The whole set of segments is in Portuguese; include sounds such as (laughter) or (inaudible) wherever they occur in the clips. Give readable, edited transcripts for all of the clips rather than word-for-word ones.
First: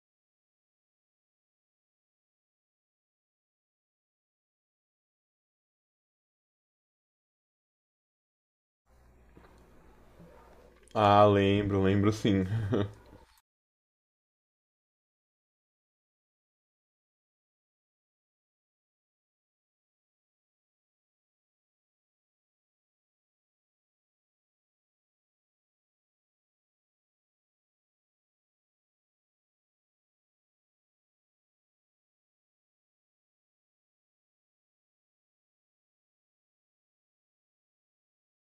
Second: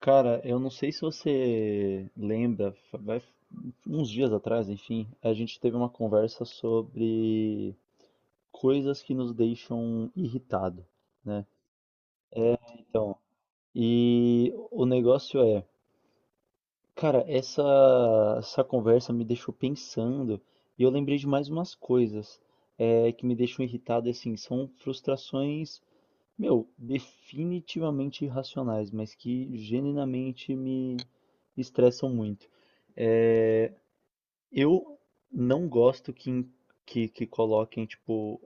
Cara, eu não sei se você lembra, uns dias atrás, enfim, a gente teve uma conversa sobre coisas que nos deixam irritado, Ah, né? lembro, lembro sim. (laughs) Então, e o negócio é, cara, essa conversa me deixou pensando e eu lembrei de mais umas coisas, que me deixam irritado, e, assim, são frustrações, meu, definitivamente irracionais, mas que genuinamente me estressam muito. Eu não gosto que coloquem, tipo,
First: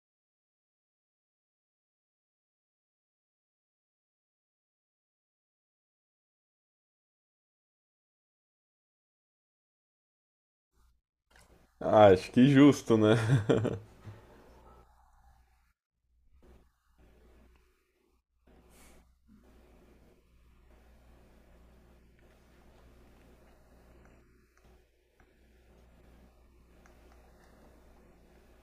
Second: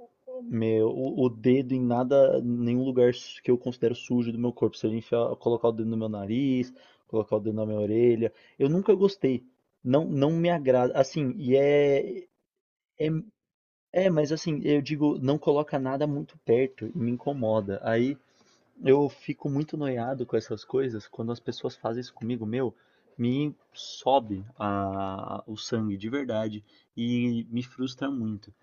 meu, o dedo em nada, nenhum lugar que eu considero sujo do meu corpo. Se eu enfiar, colocar o dedo no meu nariz, colocar o dedo na minha orelha. Eu nunca gostei. Não, não me agrada. Assim, e Ah, é, acho que justo, é. né? É, mas assim, eu digo, não coloca nada muito perto e me incomoda. Aí eu fico muito noiado com essas coisas quando as pessoas fazem isso comigo, meu, me sobe o sangue de verdade e me frustra muito.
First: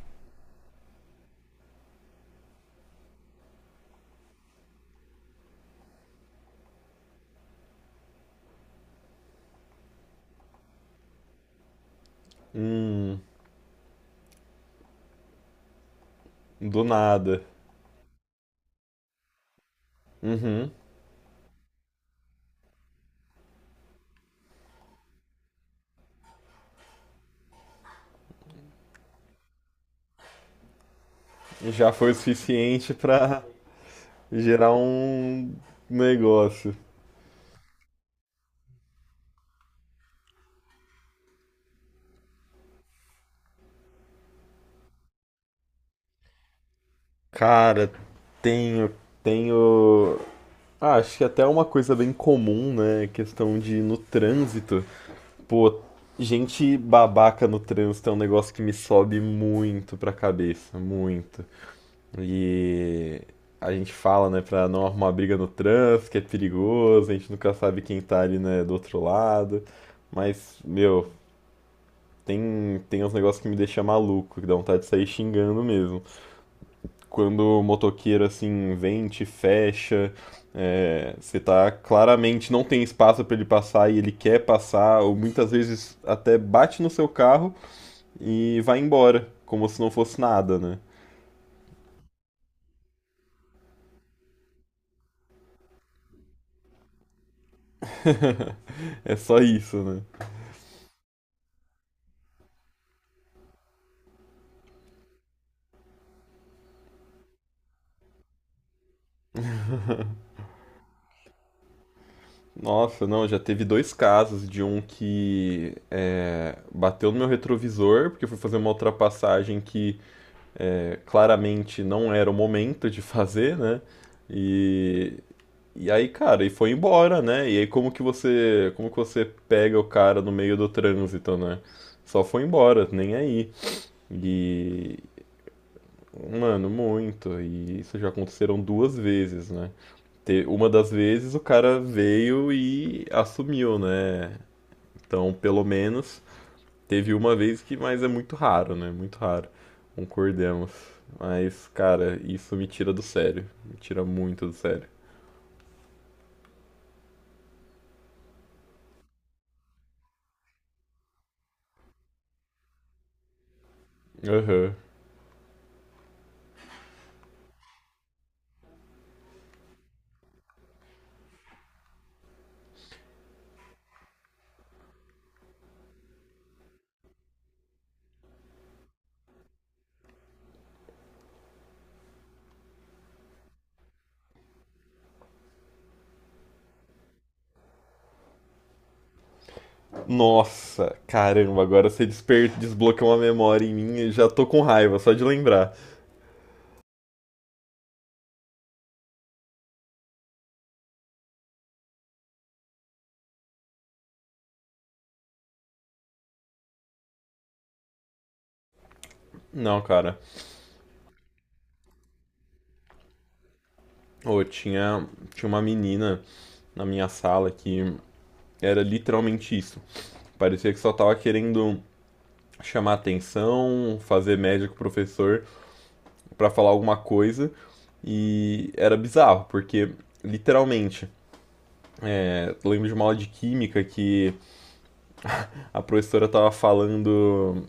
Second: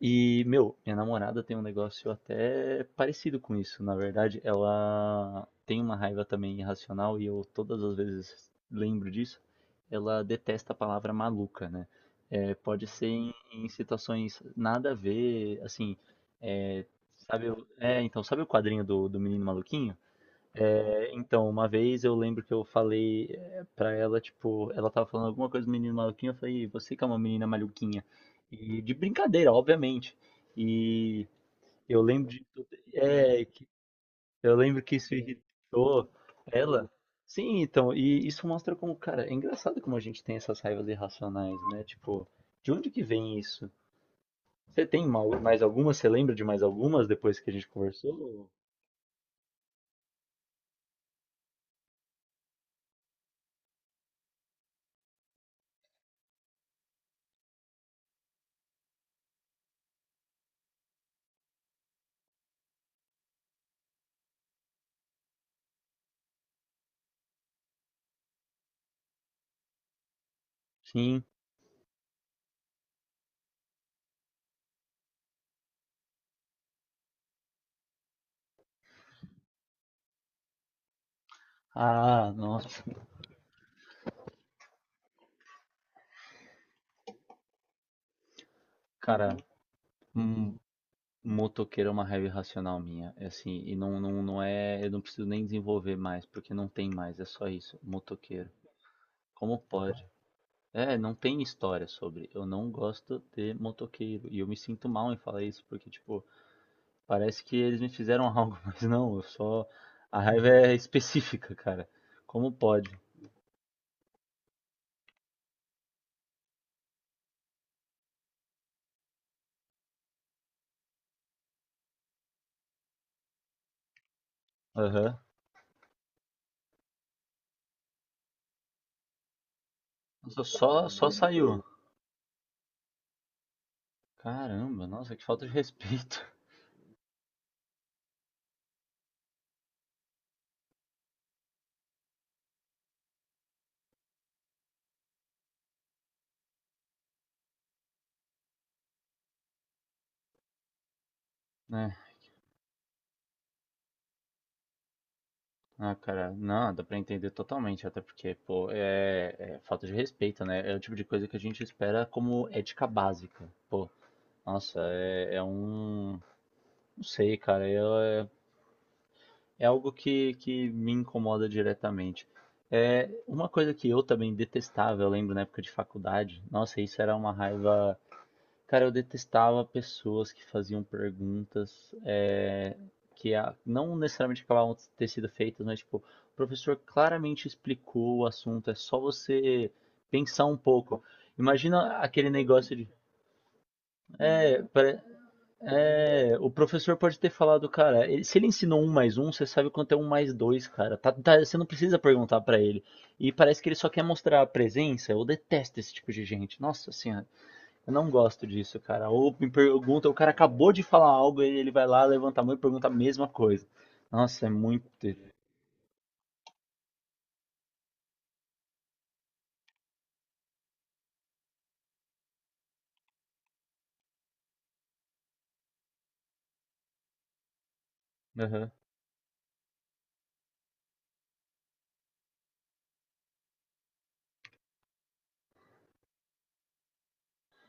E, meu, minha namorada tem um negócio até parecido com isso. Na verdade, ela tem uma raiva também irracional e eu todas as vezes lembro disso. Ela detesta a palavra maluca, né? É, (laughs) pode ser Hum, em situações nada a ver, assim, do é, nada. sabe, então, sabe o quadrinho do Menino Maluquinho? Uhum. É, então, uma vez eu lembro que eu falei, pra ela, tipo, ela tava falando alguma coisa do Menino Maluquinho, eu falei, você que é uma menina maluquinha. E de brincadeira, obviamente. E Já eu foi o lembro de, suficiente pra é, que- eu gerar lembro que isso um irritou negócio. ela. Sim, então, e isso mostra como, cara, é engraçado como a gente tem essas raivas irracionais, né? Tipo, de onde que vem isso? Você tem mais algumas? Você lembra de mais algumas depois que a gente Cara, conversou? tenho, tenho. Ah, acho que até uma coisa bem comum, né? Questão de ir no trânsito. Pô, gente babaca no trânsito é um negócio que me sobe muito pra cabeça, muito. E a gente fala, né, pra não arrumar briga no trânsito, que é perigoso, a gente nunca sabe quem tá ali, né, do outro lado. Mas, meu, Sim. tem uns negócios que me deixam maluco, que dá vontade de sair xingando mesmo. Quando o motoqueiro, assim, vem, te fecha, você tá Ah, claramente não tem nossa, espaço pra ele passar e ele quer passar, ou muitas vezes até bate no seu carro e vai embora, cara. como se não fosse hum, nada, né? Motoqueiro é uma raiva irracional minha, é assim, e não, não, não é, eu não preciso nem desenvolver mais, porque não tem mais, é só isso, motoqueiro. É só Como isso, né? pode? É, não tem história sobre, eu não gosto de motoqueiro, e eu me sinto mal em falar isso, porque, tipo, parece que eles me fizeram algo, (laughs) mas não, eu só, a raiva é específica, cara, como pode? Nossa, não, já teve dois casos de um que bateu no meu retrovisor, porque eu fui fazer uma ultrapassagem que claramente não era o momento de (laughs) fazer, né? E, Aham. e aí, cara, e foi embora, né? E aí como que você pega o cara no Nossa, meio do só trânsito, né? saiu. Só foi embora, nem aí. Caramba, E, nossa, que falta de respeito, (laughs) Mano, muito. E isso já aconteceram duas vezes, né? Uma das vezes o cara veio e assumiu, né? Então, pelo menos, teve uma vez que, mas é muito raro, né? Muito raro. Concordemos. Mas, né? cara, isso me tira do sério. Me tira muito do sério. Ah, cara, não, dá pra entender totalmente, até porque, pô, é falta de respeito, né? É o tipo de coisa que a gente espera como ética básica. Pô, Aham. nossa, é um. Não sei, cara, é algo que me incomoda diretamente. É uma coisa que eu também detestava, eu lembro na época de faculdade, nossa, isso era uma raiva. Cara, eu detestava pessoas que faziam perguntas, que não necessariamente acabavam de ter sido feitas, mas tipo, o professor claramente explicou o assunto, é só você pensar um Nossa, pouco. caramba, agora Imagina você aquele desperta, negócio de. desbloqueou uma memória em mim e já tô com É, raiva, pare- só de lembrar. O professor pode ter falado, cara, se ele ensinou um mais um, você sabe quanto é um mais dois, cara. Você não precisa perguntar pra ele. E parece que ele só quer mostrar a presença. Eu detesto esse tipo de gente. Nossa senhora. Eu não gosto disso, cara. Ou me Não, pergunta, o cara. cara acabou de falar algo e ele vai lá, levanta a mão e pergunta a mesma coisa. Oh, Nossa, é muito. Tinha uma menina na minha sala que era literalmente isso. Parecia que só tava querendo chamar atenção, fazer média com o professor, para falar alguma coisa, Aham, e era bizarro, porque literalmente, lembro de uma aula de química que a professora tava falando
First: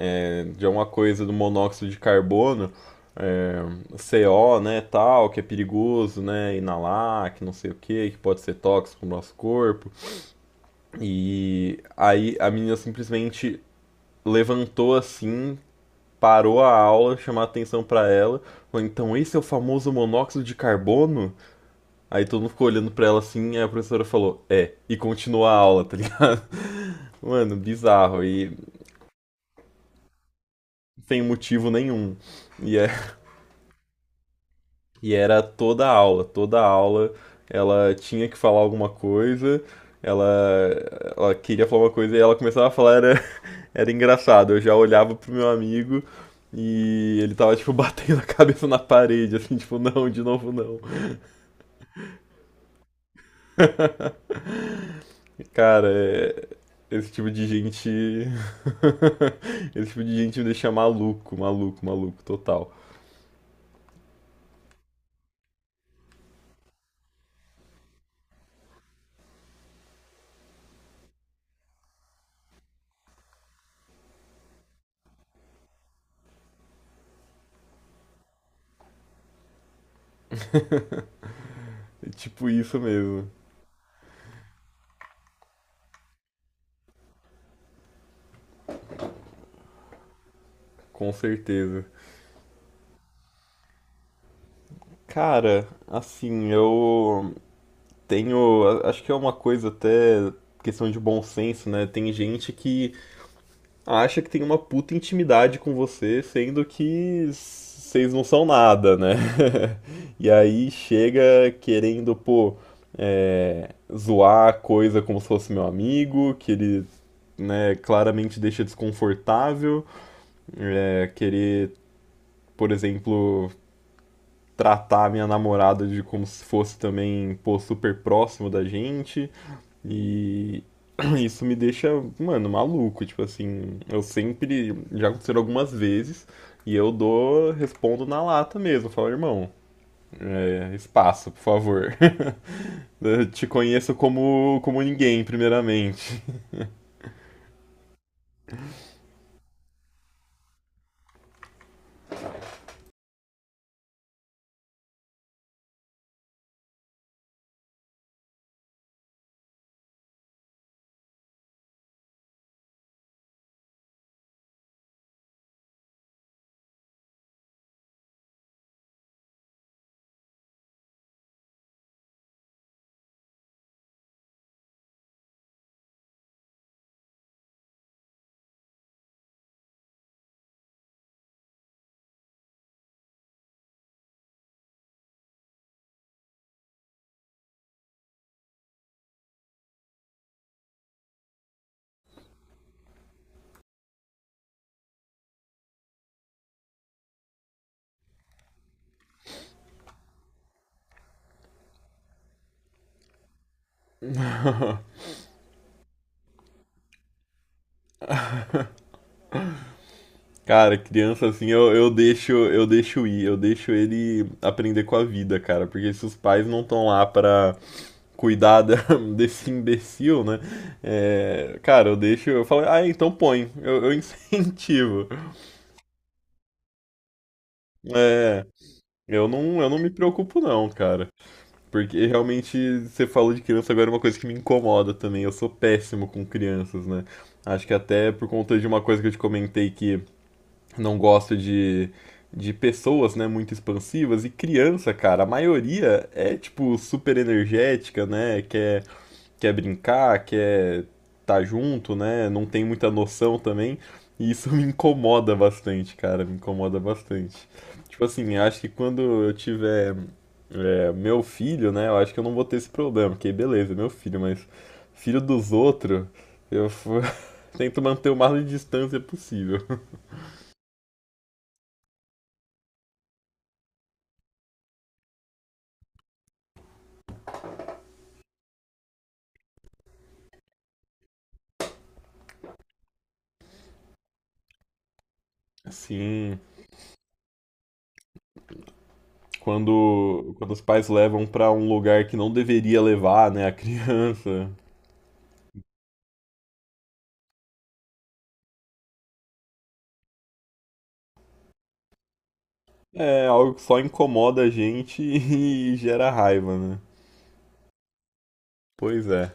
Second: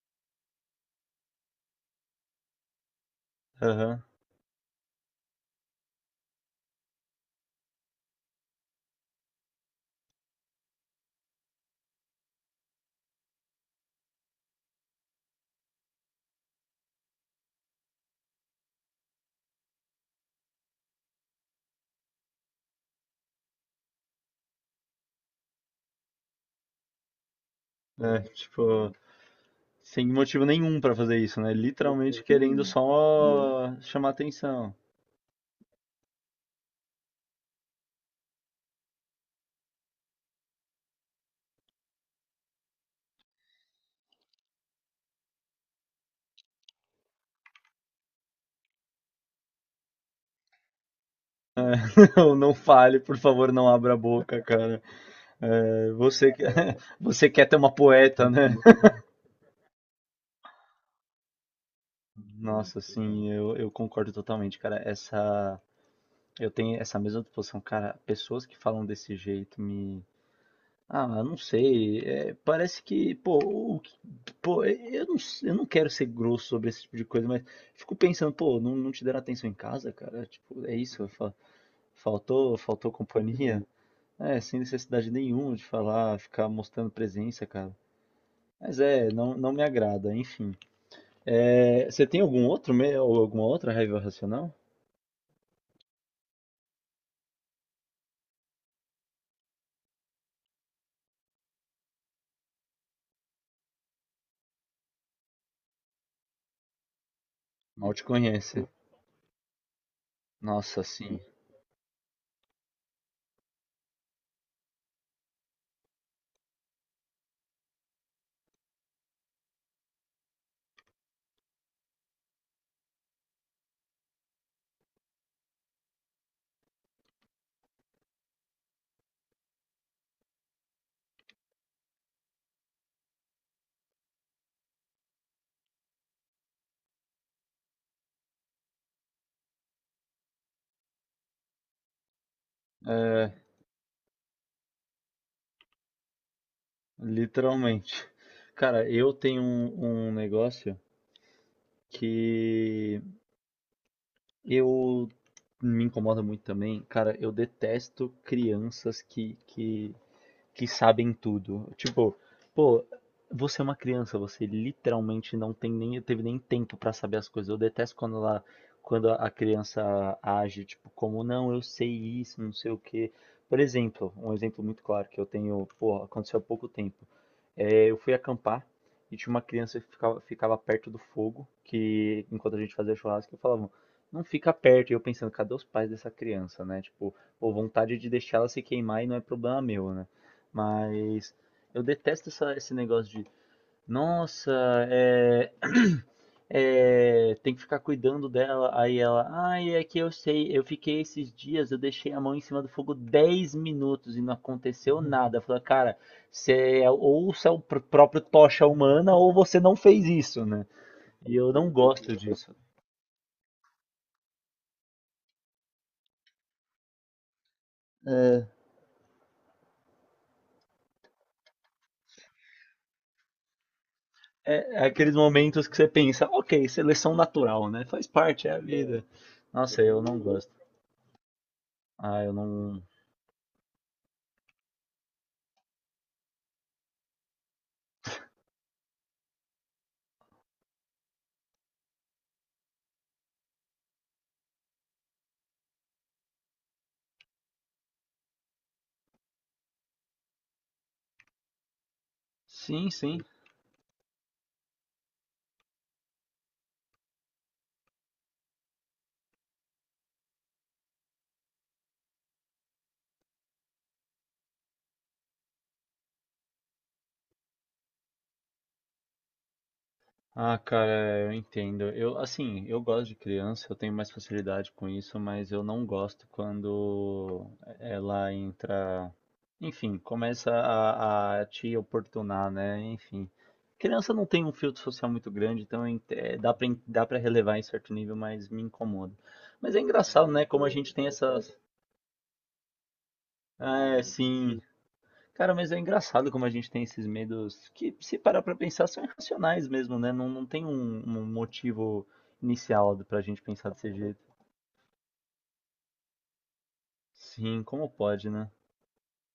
de alguma coisa do monóxido de carbono, é, aham. CO, né, tal, que é perigoso, né, inalar, que não sei o que, que pode ser tóxico pro nosso corpo. E aí a menina simplesmente levantou assim, parou a aula, chamou a atenção para ela, falou, então esse é o famoso monóxido de carbono? Aí todo mundo ficou olhando pra ela assim, aí a professora falou, é, e continua a aula, (laughs) tá ligado? Mano, É, bizarro, e tipo, sem motivo nenhum pra fazer sem isso, né? motivo nenhum. Literalmente querendo E, é, só chamar atenção. e era toda a aula ela tinha que falar alguma coisa, ela, ela queria falar uma coisa e ela começava a falar, era, (laughs) era engraçado. Eu já olhava pro meu amigo e ele tava, tipo, (laughs) batendo a cabeça na parede, assim, tipo, não, de novo não. (laughs) Não, não fale, por favor, não abra a boca, cara. Cara, É, é- (laughs) Esse você tipo de quer ter uma gente. poeta, né? (laughs) Esse tipo de gente me deixa maluco, maluco, maluco, total. Nossa, sim, eu concordo totalmente, cara. Essa, eu tenho essa mesma disposição, cara. Pessoas que falam desse jeito me. Ah, não sei. Parece que, pô, o que- pô, é, eu não, s- eu não quero ser grosso sobre esse tipo de coisa, mas fico pensando, pô, não, não te deram atenção em casa, cara? Tipo, é isso, É tipo faltou, isso faltou mesmo, companhia? É, sem necessidade nenhuma de falar, ficar mostrando presença, cara. Mas é, não, não me agrada, enfim. com certeza. É, você tem algum outro, ou alguma outra raiva racional? Cara, assim, eu tenho. Acho que é uma coisa até questão de bom senso, né? Tem gente que acha que tem uma puta intimidade com você, sendo que Mal te vocês não são conhece. nada, né? (laughs) E aí Nossa, sim. chega querendo, pô, zoar a coisa como se fosse meu amigo, que ele, né, claramente deixa desconfortável, querer, por exemplo, tratar a minha namorada de como se fosse também, pô, super próximo da gente. E (clears throat) isso me deixa, mano, maluco. Tipo assim, eu sempre. Já aconteceu algumas vezes. E eu dou, respondo na lata mesmo. Falo, irmão, espaço, por favor. (laughs) Eu É, te conheço como, como ninguém, primeiramente. literalmente. Cara, eu tenho um negócio. Que eu me incomoda muito também, cara, eu detesto crianças que sabem tudo. Tipo, pô, você é uma criança, você literalmente não tem nem, teve nem tempo pra saber as coisas. Eu detesto quando ela, quando a criança age, tipo, como, não, eu sei isso, não sei o quê. Por exemplo, um exemplo muito claro que eu tenho, pô, aconteceu há pouco tempo. É, eu fui acampar e tinha uma criança que ficava perto do fogo, que enquanto a gente fazia churrasco, eu falava, não fica perto. E eu pensando, cadê os pais dessa criança, né? Tipo, pô, vontade de deixar ela se queimar e não é problema meu, né? Mas eu detesto esse negócio de, nossa, é, (clears throat) tem que ficar cuidando dela. Aí ela, ai, é que eu sei, eu fiquei esses dias, eu deixei a mão em cima do fogo 10 minutos e não aconteceu nada. Eu falo, cara, ou você é o próprio tocha humana ou você não fez isso, né? Cara, criança E assim, eu não gosto disso. eu deixo ir, eu deixo ele aprender com a vida, cara, porque se os pais não estão lá pra cuidar da- (laughs) desse imbecil, né? É, cara, eu deixo, eu falo, ah, então põe, eu (laughs) É incentivo. aqueles momentos que você pensa, ok, seleção natural, né? Faz É, parte, é a vida. eu não, eu não Nossa, me eu não preocupo gosto. não, cara, porque Ah, eu realmente não. você falou de criança agora é uma coisa que me incomoda também. Eu sou péssimo com crianças, né? Acho que até por conta de uma coisa que eu te comentei que não gosto de pessoas, né, muito expansivas. E criança, cara, a maioria é, tipo, super energética, né? Quer, quer brincar, quer tá junto, né? Não tem Sim, muita sim. noção também. E isso (laughs) me incomoda bastante, cara. Me incomoda bastante. Tipo assim, acho que quando eu tiver meu filho, né? Eu acho que eu não vou ter esse problema. Porque beleza, é meu filho, mas filho dos outros, eu f- (laughs) tento manter o máximo de distância possível. Ah, cara, eu entendo. Eu, assim, eu gosto de criança, eu tenho mais facilidade com isso, mas eu não gosto quando ela entra, enfim, começa a te oportunar, né? Enfim, criança não tem um filtro social muito grande, então Sim. Dá pra relevar em certo nível, mas me incomoda. Mas é engraçado, né? Quando os Como a pais gente tem levam pra essas. um lugar que não deveria levar, né, a É, criança. sim. Cara, mas é engraçado como a gente tem esses medos que, se parar pra pensar, são irracionais mesmo, né? Não, não tem um motivo inicial pra É gente algo que pensar só desse jeito. incomoda a gente (laughs) e gera raiva, né? Sim, como pode, né? Pois é.